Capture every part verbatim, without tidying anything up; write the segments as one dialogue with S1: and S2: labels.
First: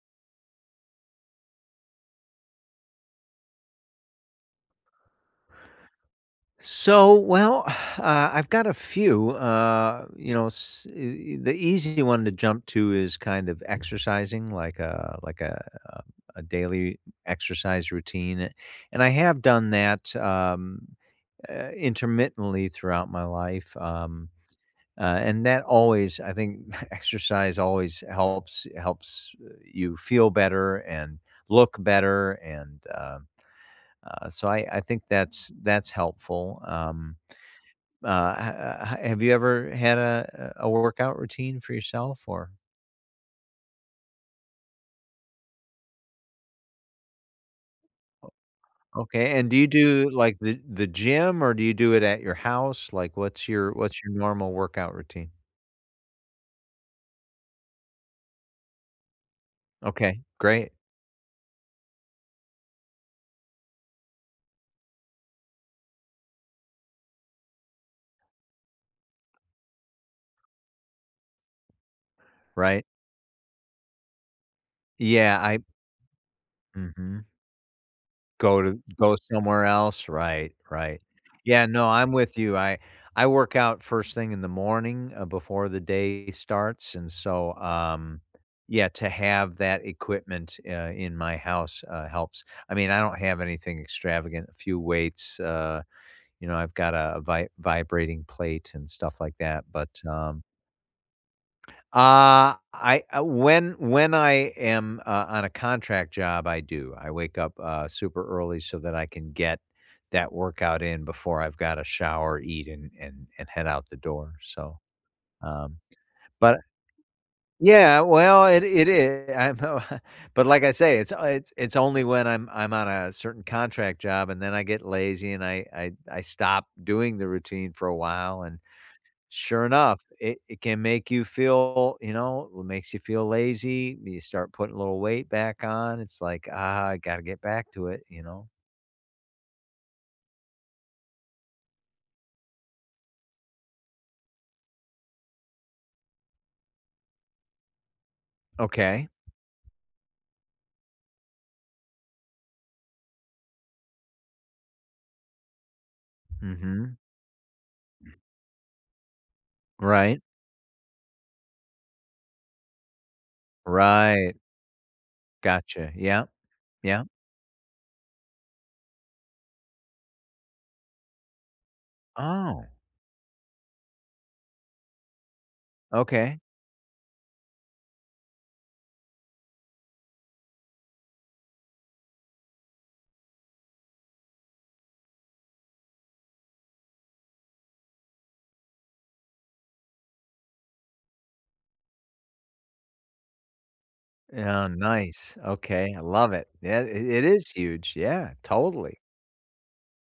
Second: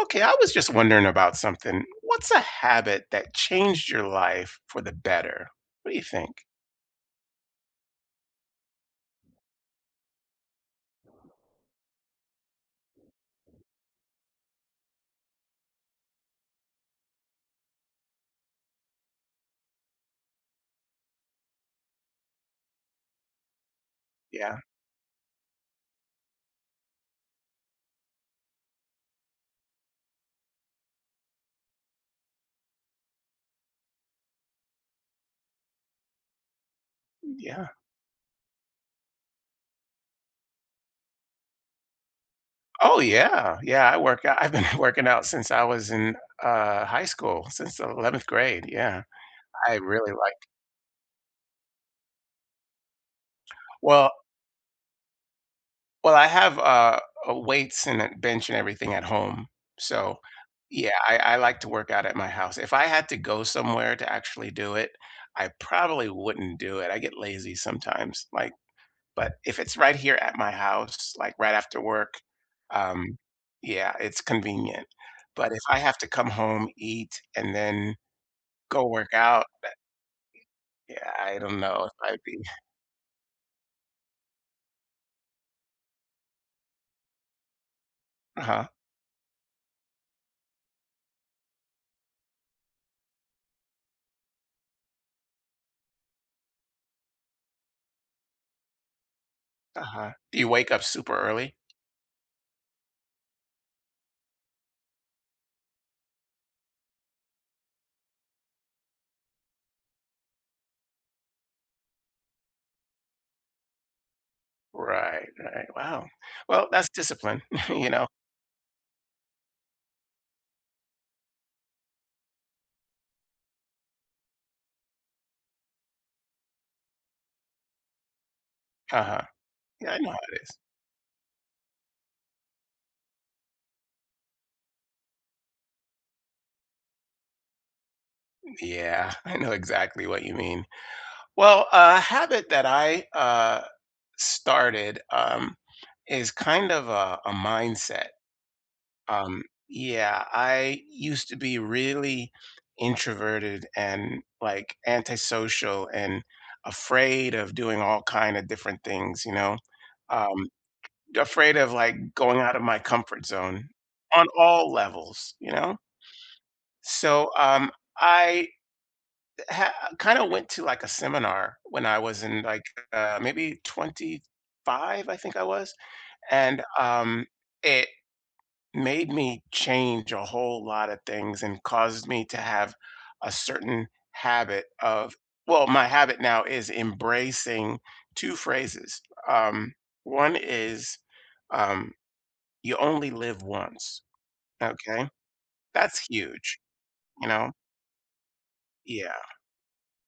S1: Okay, I was just wondering about something. What's a habit that changed your life for the better? What do you think?
S2: So, well, I've got a few, uh, you know, s e e the easy one to jump to is kind of exercising, like a like a um, a daily exercise routine; and I have done that, um, eh, intermittently throughout my life, um,
S1: Yeah.
S2: uh, and that always I think exercise always helps helps, eh you feel better and look better, and, um, uh, so I I think that's that's helpful, um,
S1: Yeah.
S2: uh, h h have you ever had a a workout routine for yourself? Or
S1: Oh, yeah. Yeah, I work out, I've been working out since I was in, uh, high school, since eleventh
S2: O
S1: grade, yeah.
S2: okay, and do you
S1: I
S2: do,
S1: really
S2: like,
S1: like
S2: the the gym, or do you do it at your house? Like, what's your what's your
S1: Well
S2: normal workout routine?
S1: Well I have, uh uh, weights and a bench and everything at home, so,
S2: Okay. Great.
S1: yeah, I I like to work out at my house. If I had to go somewhere to actually do it, I probably wouldn't do it, I get lazy sometimes, like but if it's right here at my house, like, right after work,
S2: Right.
S1: um, yeah, it's convenient.
S2: Yeah,
S1: But if
S2: I
S1: I have to come home, eat,
S2: Mhm.
S1: and then
S2: Go to
S1: go work
S2: go
S1: out,
S2: somewhere
S1: that
S2: else, right,
S1: Y
S2: right.
S1: Yeah, I don't
S2: Yeah,
S1: know
S2: no,
S1: if
S2: I'm
S1: I'd be
S2: with you. I I work out first thing in the morning, uh, before the day starts, and so, um,
S1: Uh-huh.
S2: yeah, to have that equipment, uh, in my house, uh, helps. I mean, I don't have anything extravagant, a few weights, uh, you know, I've got a vi vibrating plate and stuff like that, but,
S1: Uh-huh. Do
S2: um
S1: you wake up super early?
S2: Uh, I uh when when I am, uh, on a contract job, I do. I wake up, uh, super early so that I can get that workout in before I've gotta shower, eat, and and and head out the door, so,
S1: Right, right.
S2: um,
S1: Wow.
S2: but
S1: Well, that's discipline, you
S2: yeah,
S1: know?
S2: well, it it is, I know, but like I say, it's o it's it's only when I'm I'm on a certain contract job, and then I get lazy, and I I I stop doing the routine for a while, and
S1: Uh-huh.
S2: sure
S1: Yeah, I
S2: enough,
S1: know how
S2: it
S1: it is.
S2: it can make you feel, you know, it makes you feel lazy, you start putting a little weight back on, it's like, "Ah, I gotta get back to it," you know?
S1: Yeah, I know exactly what you mean. Well, a habit that I, uh, started, um, is kind of, uh, a mindset.
S2: Okay.
S1: Um yeah, I used to be really introverted and, like, antisocial and
S2: Mhm.
S1: afraid of doing all kinda different things, you know?
S2: Right.
S1: Um, afraid of, like, going out of my comfort zone on
S2: Right.
S1: all levels, you know?
S2: Gotcha. Yep. Yep.
S1: So, um, I eh ha kind of went to, like, a seminar when I was in, like,
S2: Oh.
S1: uh, maybe twenty-five, I think I was,
S2: Okay.
S1: and, um, it made me change a whole lotta things and causes me to have a certain habit of well, my habit now is embracing two phrases. Um, one is, um, "You only live once,"
S2: Yeah,
S1: okay?
S2: nice, okay,
S1: That's
S2: I love it.
S1: huge.
S2: Yeah, it it
S1: You
S2: is
S1: know?
S2: huge, yeah, totally.
S1: Yeah.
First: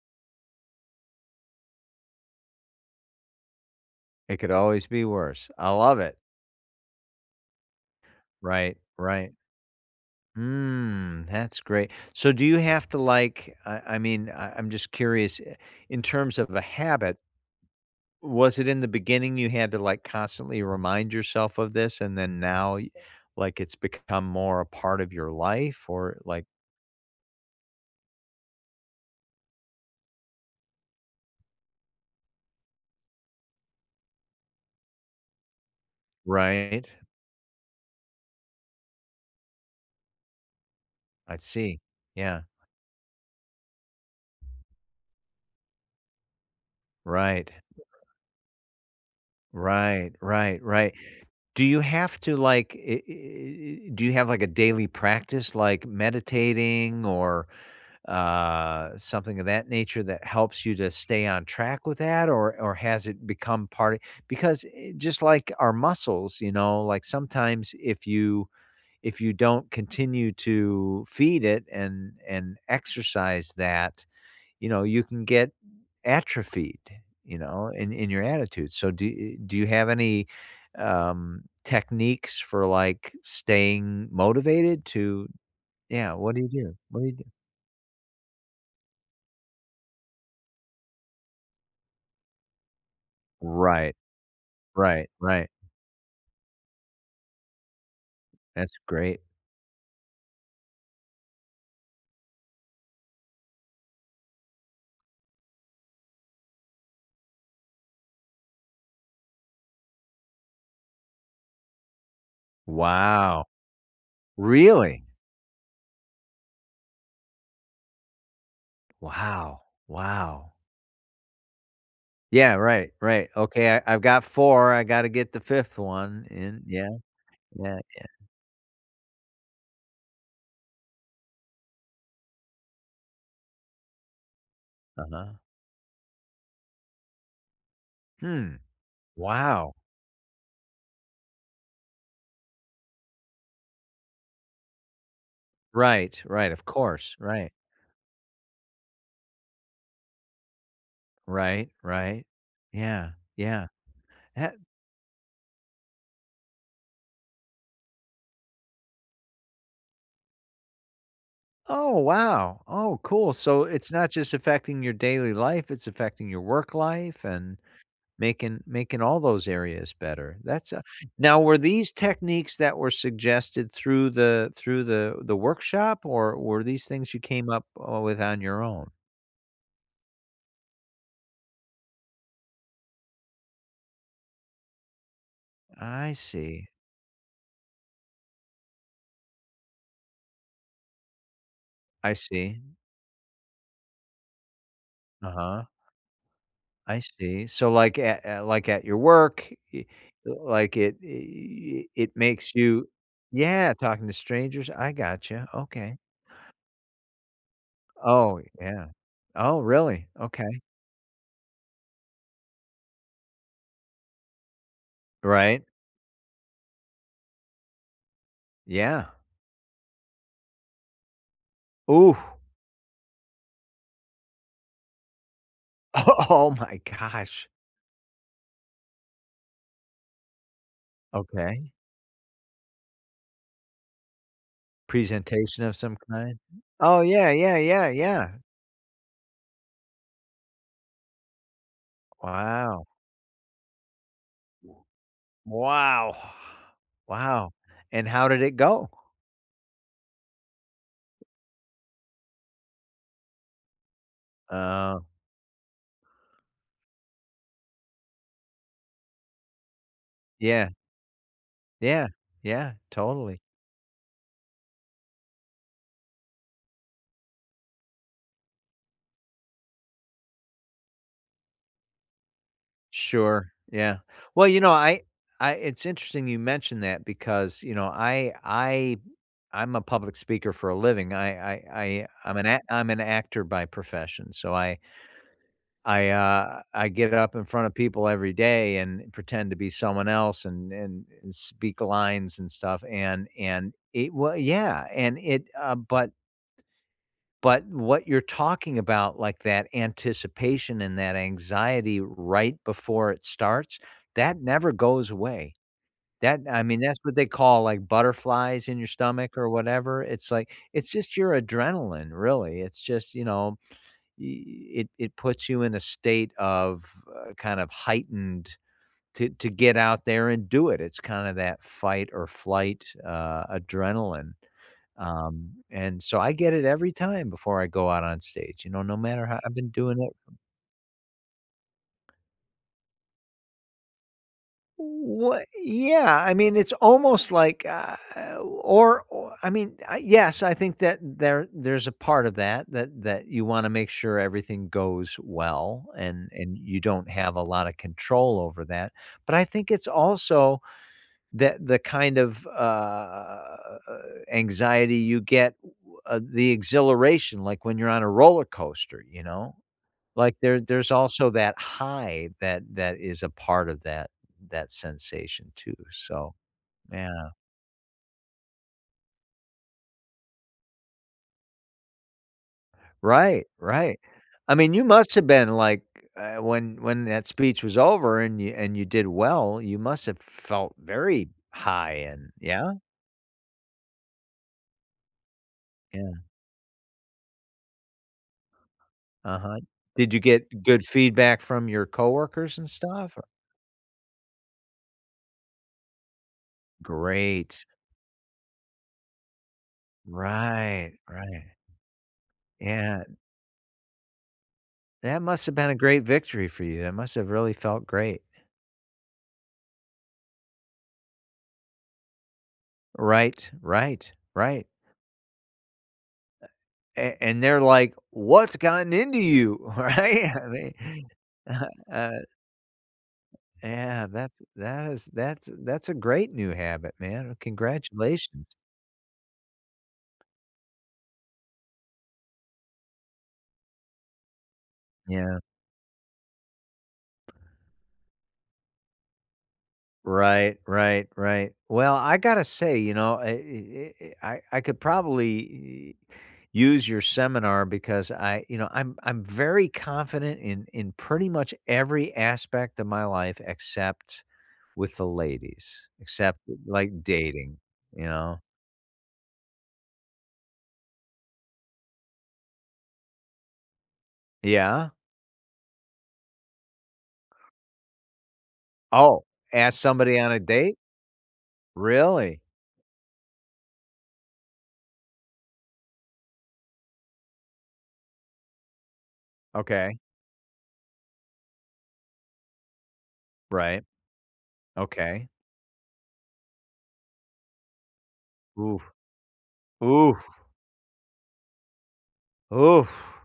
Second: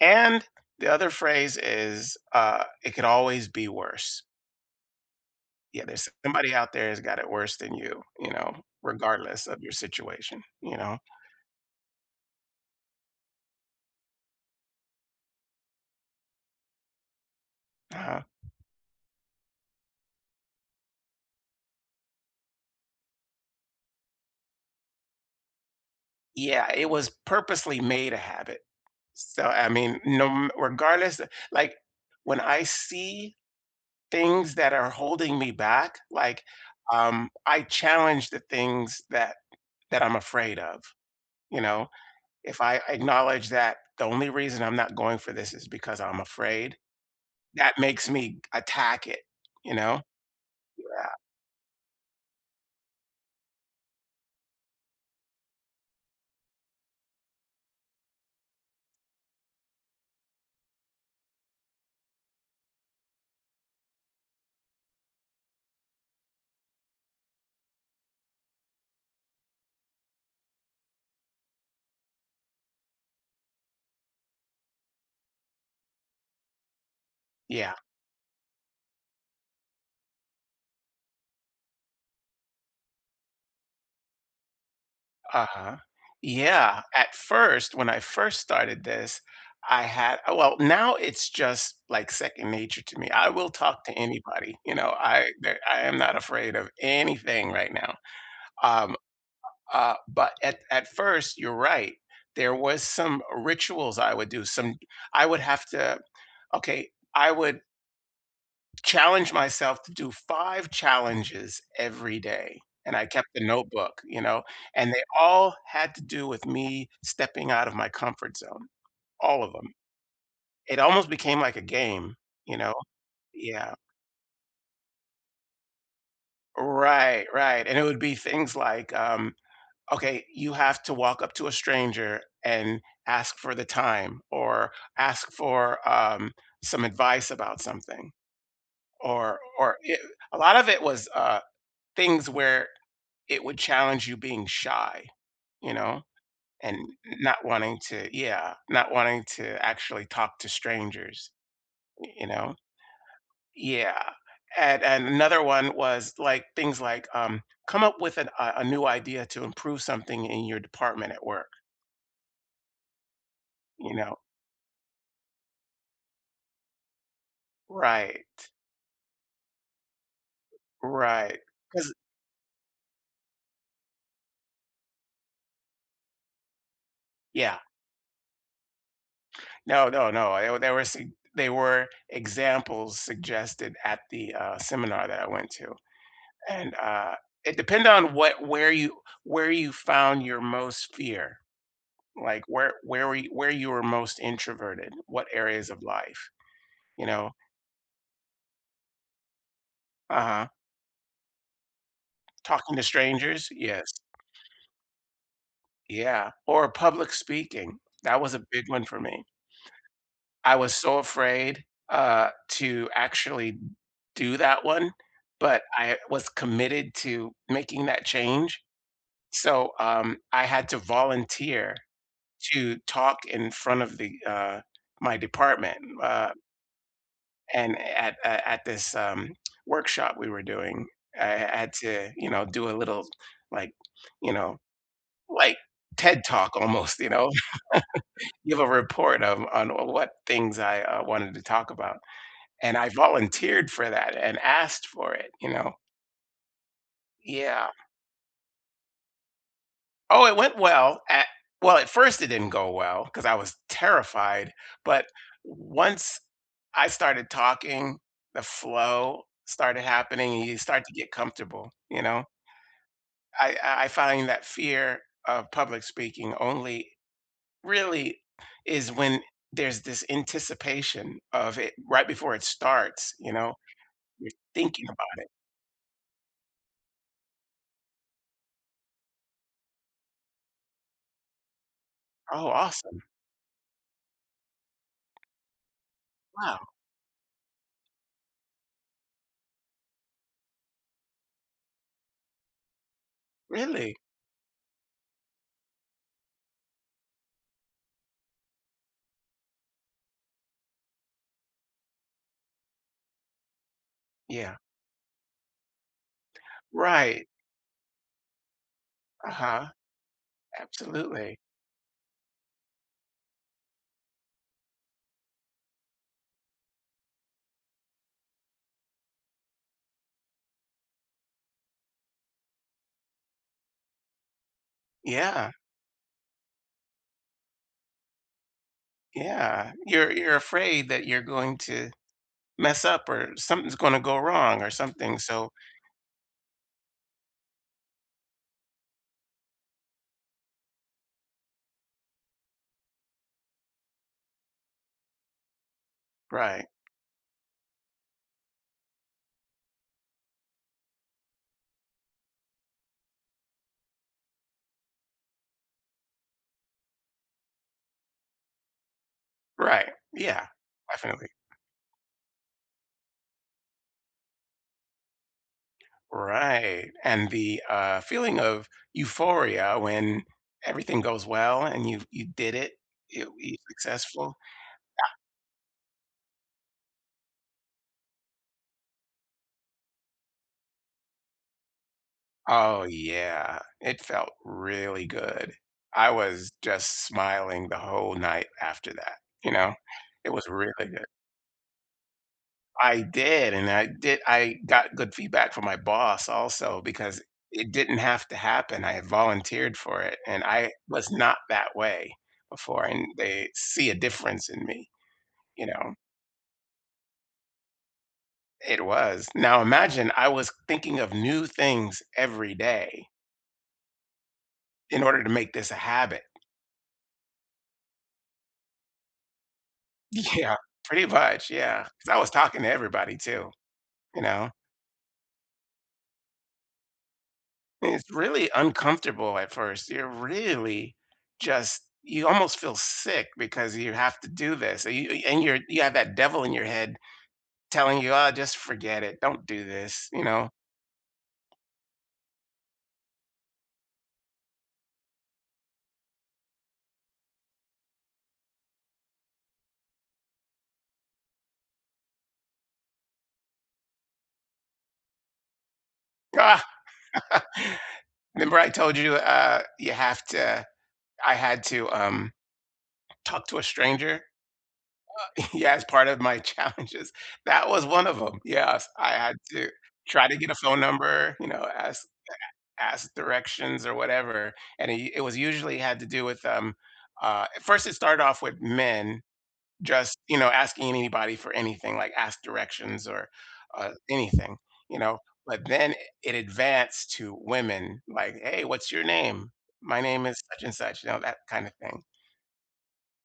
S1: And the other phrase is, uh, "It can always be worse."
S2: It could always be worse, I
S1: Yeah,
S2: love
S1: there's
S2: it.
S1: somebody out there whose got it worse than you, you know,
S2: Right, right.
S1: regardless of your situation, you know?
S2: Mm, that's great. So do you have to, like, I I mean, I I'm just curious, i in terms of a habit
S1: Uh-huh.
S2: was it in the beginning you had to, like, constantly remind yourself of this, and then now, like, it's become more a part of your life or, like
S1: Yeah, it was purposely made a habit. So, I mean, you kno m regardless, like, when I see things that are holding me back, like,
S2: Right.
S1: um, I challenge the things that that I'm afraid of.
S2: I
S1: You
S2: see.
S1: know?
S2: Yeah.
S1: If I acknowledge that the only reason I'm not going for this is because I'm afraid,
S2: Right.
S1: that makes me attack it, you know?
S2: Right, right, right.
S1: Yeah.
S2: Do you have to, like, eh eh eh eh do you have, like, a daily practice, like meditating or, uh something of that nature that helps you to stay on track with that, or or has it become part because, eh, just like our muscles, you know, like, sometimes if you if you don't continue to feed it and and exercise that, you know, you can get atrophied, you know,
S1: Yeah.
S2: in in your attitude, so do e e do you have any, um, techniques for, like, staying motivated to
S1: Uh-huh.
S2: yeah, what do you do?
S1: Yeah.
S2: What do
S1: At
S2: you do?
S1: first, when I first started this, I had well, now it's just, like, second nature to me, I will talk to
S2: Right.
S1: anybody, you know,
S2: Right,
S1: I
S2: right.
S1: der I am not afraid of anything right now.
S2: That's
S1: Um
S2: great.
S1: uh, but at at first, you're right. There was some rituals I would do, some I would have to okay, I would challenge myself to do five challenges every day, and I kept
S2: Wow.
S1: the notebook, you know? And they
S2: Really?
S1: all had to do with me stepping out of my comfort zone. All of
S2: Wow.
S1: 'em.
S2: Wow.
S1: It almost became like a game,
S2: Yeah,
S1: you know?
S2: right, right,
S1: Yeah.
S2: okay. "I I've got four, I gotta get the fifth one in," yeah.
S1: Right, right, and
S2: Yeah,
S1: it would
S2: yeah.
S1: be things like, um, "Okay, you have to walk up to a stranger and ask for the time or ask
S2: Uh-huh.
S1: for, um, some advice about something."
S2: Hmm.
S1: Or
S2: Wow.
S1: or eh a lot of it was, uh, things where it would challenge you being shy, you know?
S2: Right, right, of
S1: And
S2: course,
S1: not
S2: right.
S1: wanting to yeah, not wanting to actually talk to strangers.
S2: Right,
S1: Y
S2: right.
S1: you know?
S2: Yeah, yeah.
S1: Yeah,
S2: Had
S1: and and another one was, like, things like, um, "Come up with a a new idea to improve something in your department at work."
S2: Oh, wow. Oh, cool. So it's
S1: You
S2: not
S1: know?
S2: just affecting your daily life, it's affecting your work life and
S1: Right.
S2: making making all those areas better. That's a
S1: Right.
S2: now were these
S1: 'Cause
S2: techniques that were suggested through the through the the workshop, or were these things you came
S1: Yeah.
S2: up, uh, with on your own?
S1: No, no, no, I oh, there were some they were examples suggested at the, uh, seminar that I went to,
S2: I see.
S1: and, uh, it depended on what where you where you found your most fear.
S2: I
S1: Like,
S2: see.
S1: whe where you where you were most introverted, what
S2: Uh-huh.
S1: areas of life,
S2: I
S1: you know?
S2: see, so, like, a at like, at your work, i l
S1: Uh-huh.
S2: like, it i i it makes
S1: Talking to
S2: you
S1: strangers?
S2: Yeah,
S1: Yes.
S2: talking to strangers. I gotcha, okay.
S1: Yeah, or public speaking. That was
S2: Oh,
S1: a big one
S2: yeah.
S1: for me.
S2: Oh, really?
S1: I
S2: Okay.
S1: was so afraid, uh, to actually d do that one, but
S2: Right.
S1: I was committed to making that change,
S2: Yeah.
S1: so, um, I had to volunteer
S2: Ooh.
S1: to talk in front of the, uh my department,
S2: O
S1: uh
S2: Oh my gosh.
S1: and at at at this, um, workshop we were doing, I
S2: Okay.
S1: had to, you know, do a little, like, you know, like,
S2: Presentation of some
S1: TED
S2: kind?
S1: talk, almost,
S2: Oh,
S1: you know?
S2: yeah, yeah, yeah, yeah.
S1: Give a report of on w what things I, uh, wanted to talk about, and
S2: Wow.
S1: I volunteered for that, and
S2: W
S1: asked for it, you know?
S2: Wow! Wow.
S1: Yeah.
S2: And how did it go?
S1: Oh, it went well, a Well, at first, it didn't go well 'cause I was terrified,
S2: Oh.
S1: but once I started talking, the flow started happening, and you
S2: Yeah.
S1: start to get comfortable, you
S2: Yeah,
S1: know?
S2: yeah, totally.
S1: I I I find that fear of public speaking only really is when there's this anticipation of it right before it starts, you
S2: Sure,
S1: know?
S2: yeah,
S1: You're
S2: well, you know,
S1: thinking
S2: I
S1: about it.
S2: I it's interesting you mentioned that because, you know, I I I'm a public speaker for a living. I I I I'm an
S1: Oh,
S2: act I'm an
S1: awesome.
S2: actor by profession, so I I, uh,
S1: Wow.
S2: I get up in front of people every day and pretend to be someone else an an and speak lines and stuff, and and
S1: Really?
S2: it wa Yeah, and it uh, but but what you're talking about, like that anticipation and that anxiety right before it starts, that
S1: Yeah.
S2: never goes away. That I mean, that's what
S1: Right.
S2: they call like butterflies in your stomach or
S1: Uh-huh.
S2: whatever. It's like, it's just
S1: Absolutely.
S2: your adrenaline, really. It's just, you know, i i it it puts you in a state of, uh, kind of heightened to to get out there and do it. It's kinda that fight or flight, uh, adrenaline,
S1: Yeah.
S2: um, and so I get it every time before I go out on stage, you know, no matter how I've been
S1: Yeah,
S2: doing
S1: you're
S2: it
S1: you're
S2: [unintelligible]
S1: afraid that you're going to mess up or something's gonna go wrong or something,
S2: What
S1: so
S2: Yeah, I mean, it's almost like, uh or o I mean, I yes. I think that there there's a part of that that that you wanna make sure everything goes well, and and
S1: Right.
S2: you don't have a lotta control over that. But I think it's also that the kind of, u uh, anxiety you get, w uh, the exhilaration, like when you're on a roller coaster, you know.
S1: Right,
S2: Like
S1: yeah,
S2: there there's
S1: definitely.
S2: also that high that that is a part of that that sensation too, so
S1: Right,
S2: yeah.
S1: and the, uh, feeling of euphoria when everything goes well and you've you did it, you
S2: Right,
S1: i
S2: right,
S1: uccessful
S2: I mean, you
S1: Yeah.
S2: must've been, like uh, when when that speech was over and you and you did well, you must've felt very high and Yeah?
S1: Oh, yeah. It felt really good. I
S2: Yeah.
S1: was just smiling the whole night after that, you
S2: Uh-huh,
S1: know,
S2: did you
S1: it was
S2: get
S1: really
S2: good
S1: good.
S2: feedback from your coworkers and
S1: I
S2: stuff or
S1: did, and I di I got good feedback from my boss also because
S2: Great.
S1: it didn't have to happen, I volunteered for it, and I
S2: Right,
S1: was not
S2: right.
S1: that way before,
S2: Yeah
S1: and
S2: a
S1: they see a difference in me.
S2: That must've
S1: You
S2: been a
S1: know?
S2: great victory for you. That must have really felt great.
S1: It was. Now imagine I was thinking of new things every day
S2: Right, right, right.
S1: in order to make this a habit.
S2: A a and they're like, "What's gotten into you?" Right,
S1: Yeah.
S2: they,
S1: Pretty much,
S2: uh-huh,
S1: yeah, 'cause I
S2: uh
S1: was talking to everybody too.
S2: Yeah,
S1: You
S2: that's
S1: know?
S2: that is that's that's a great new habit, man,
S1: It's really
S2: congratulations.
S1: uncomfortable at first. You're really just you almost feel sick because you have to do this, and y
S2: Yeah.
S1: and your you have that devil in your head telling you, "Oh, just forget it, don't do this." You know?
S2: Right, right, right, well, I gotta say, you know, I, eh eh eh, I I could probably u use your seminar because I you know, I'm I'm very confident in in pretty much every aspect of my life except with the ladies. Except
S1: Ah!
S2: like, dating, you know?
S1: 'Member I told you, uh, you have to I had to, um talk to a stranger?
S2: Yeah?
S1: Well yeah as part of my challenges. That was one of 'em. Yes, I
S2: Oh,
S1: had to
S2: ask somebody
S1: try
S2: on
S1: to
S2: a
S1: get a
S2: date?
S1: phone number, you know, ask,
S2: Really?
S1: a a ask directions or whatever, and i it was usually had to do with, um, uh at first it started off with men
S2: Okay.
S1: just, you know, asking anybody for anything, like ask directions or,
S2: Right.
S1: uh, anything, you know;
S2: Okay.
S1: but then it advanced to women, like, "Hey,
S2: Ooh,
S1: what's your name? My
S2: oof!
S1: name is such and such," you know, that kind of thing.
S2: Oof,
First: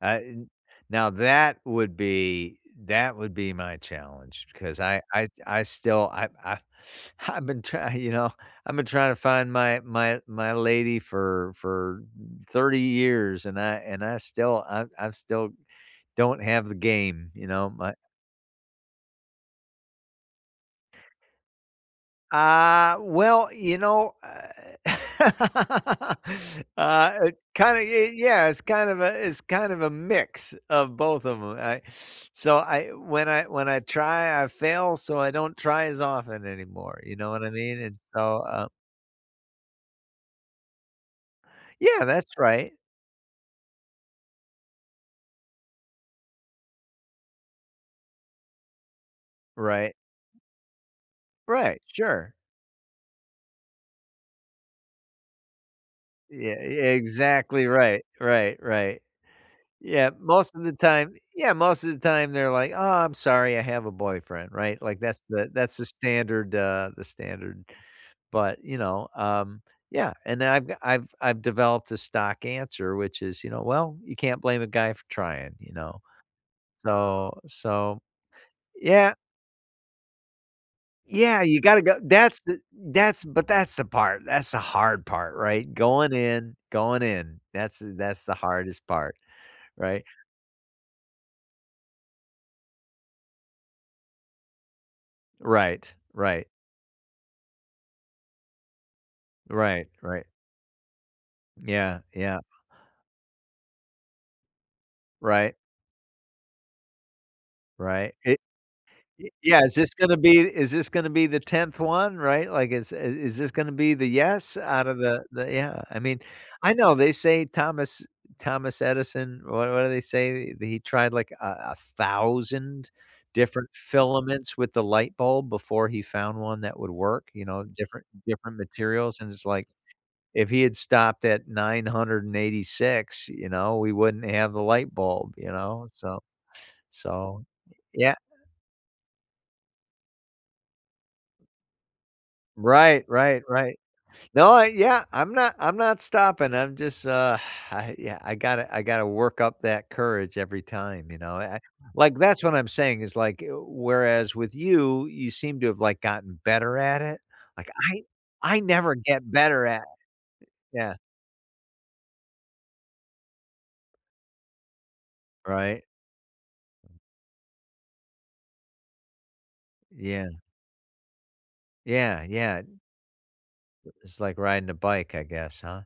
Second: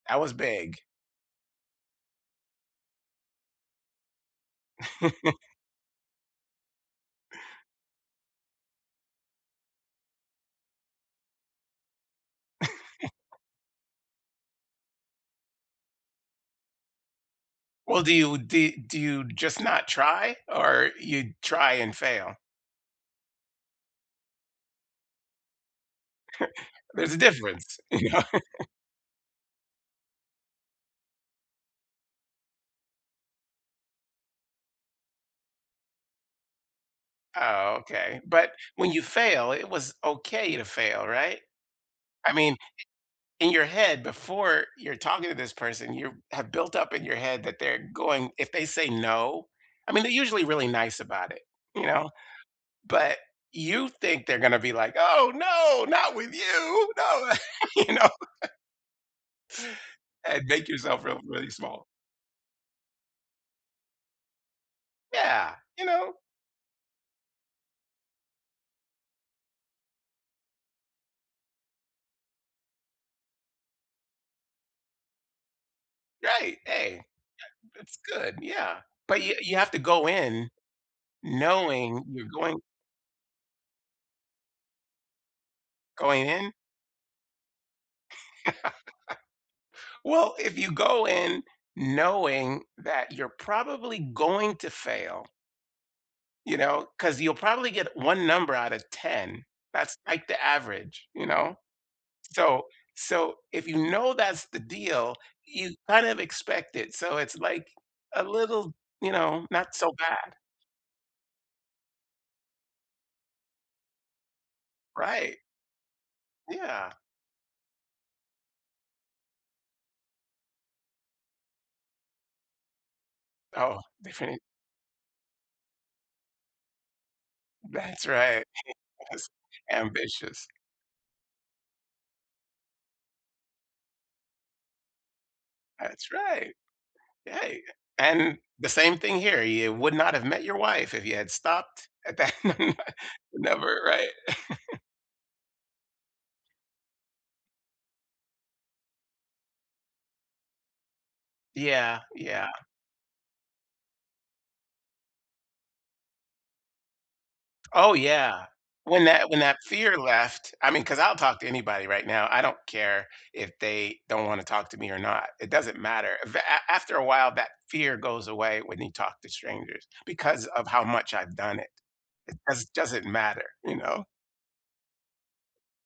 S2: I
S1: That was
S2: n
S1: big.
S2: now that would be that would be my challenge because I I I still I I I've been try you know, I've been trying to find my my my lady for for thirty years and I and I still I I still don't have the game, you know, my
S1: Well, do you d do you just not try or you try and fail?
S2: Uh, well, you know, eh
S1: There's a
S2: uh eh
S1: difference.
S2: kinda
S1: You
S2: ye
S1: know?
S2: yeah. It's kind of a it's kind of a mix of both of 'em. I so I when I when I try, I fail, so I don't try as often anymore, you know what I
S1: Oh,
S2: mean? And
S1: okay,
S2: so,
S1: but
S2: um
S1: when you fail, it was okay to fail, right?
S2: Yeah, that's
S1: I mean,
S2: right.
S1: in your head, before you're talking to this person, you have built up in your head that they're going if they say no I
S2: Right.
S1: mean, they're usually really nice about it,
S2: Right,
S1: you know.
S2: sure.
S1: But you think they're gonna be like, "Oh, no, not with
S2: Yeah, ye
S1: you, no!"
S2: exactly
S1: You
S2: right,
S1: know
S2: right, right. Yeah,
S1: And
S2: most of
S1: make
S2: the
S1: yourself
S2: time
S1: feel really
S2: Yeah,
S1: small.
S2: most of the time, they're like, "Aw, I'm sorry, I have a boyfriend," right, like, that's the
S1: Yeah,
S2: that's
S1: you
S2: the
S1: know?
S2: standard, uh the standard but, you know, um Yeah, and then I've I've I've developed a stock answer, which is you know, "Well, you can't blame a guy for trying, you know"
S1: Right, hey, that
S2: So
S1: that's
S2: so
S1: good, yeah.
S2: Yeah.
S1: But you you have to go in
S2: Yeah, you gotta g
S1: knowing you're
S2: that's
S1: going
S2: th that's but that's the part that's the hard part, right? Going
S1: Going in?
S2: in going in. That's the that's the hardest part. Right?
S1: Well, if you go in knowing that you're probably going to fail
S2: Right, right.
S1: You know, 'cause you'll probably get one number out of ten.
S2: Right,
S1: That's like
S2: right.
S1: the average, you know.
S2: Yeah, yeah.
S1: So so, if you know that's the deal,
S2: Right.
S1: you kind of expect it, so it's like
S2: Right,
S1: a
S2: i
S1: little, you
S2: Y
S1: know,
S2: yeah,
S1: not
S2: is
S1: so
S2: this gonna
S1: bad.
S2: be is this gonna be the tenth one? Right, like, is i is this gonna be the "yes" out of the
S1: Right.
S2: the Yeah. I mean, I
S1: Yeah.
S2: know they say Thomas Thomas Edison what what do they say? He tried, like a a thousand different
S1: Oh, definit
S2: filaments with the light bulb before he found one that would work, you know,
S1: That's
S2: different
S1: right, it
S2: different materials;
S1: was
S2: and it's like,
S1: ambitious.
S2: if he had stopped at nine hundred and eighty-six, you know, we wouldn't have the light bulb, you know,
S1: That's
S2: so
S1: right.
S2: so
S1: Hey, y
S2: y yeah.
S1: and the same thing here. You would not have met your wife if you had stopped at that.
S2: Right, right, right.
S1: Never, right?
S2: No, I Yeah, I'm not I'm not stopping. I'm just, uh, I yeah, I gotta I gotta work up that courage every time, you know. I I
S1: Yeah,
S2: like, that's
S1: yeah.
S2: what I'm saying is like, w whereas with you, you seem to have, like, gotten better at it. Like,
S1: Oh,
S2: I
S1: yeah,
S2: I never
S1: when
S2: get
S1: that when that
S2: better at
S1: fear left I mean,
S2: Yeah.
S1: 'cause I'll talk to anybody right now, I don't care if they don't wanna talk to me or not, it doesn't
S2: Right?
S1: matter, af after a while, that fear goes away when you talk to strangers
S2: Yeah.
S1: because of how much I've done it.
S2: Yeah,
S1: It
S2: yeah.
S1: does doesn't matter, you know?
S2: It's like riding a bike, I guess, huh?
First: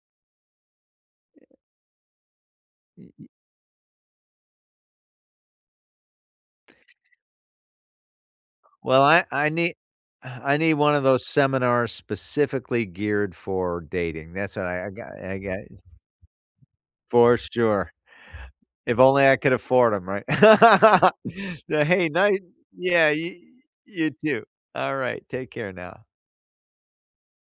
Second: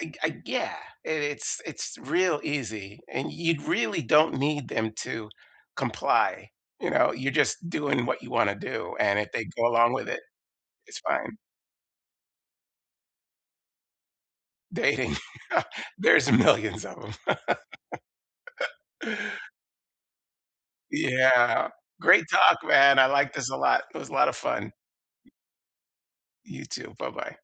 S1: I g I g Yeah, it
S2: Yeah.
S1: it's it's real easy,
S2: Y y
S1: and you really don't need them to comply, you know, you're just doing what you want to do,
S2: Well,
S1: and
S2: I
S1: if they
S2: I
S1: go
S2: n
S1: along with it,
S2: I need one
S1: it's
S2: of those
S1: fine.
S2: seminars sp ecifically geared for dating, that's what I I got
S1: Dating,
S2: I got
S1: there's a millions of 'em.
S2: For sure. If only I could afford 'em, right?
S1: Yeah,
S2: So, hey,
S1: great
S2: ni
S1: talk, man, I
S2: Yeah,
S1: like
S2: y y
S1: this a lot. It was
S2: you
S1: a lot of
S2: too,
S1: fun.
S2: alright, take care now.
S1: You too, buh-bye.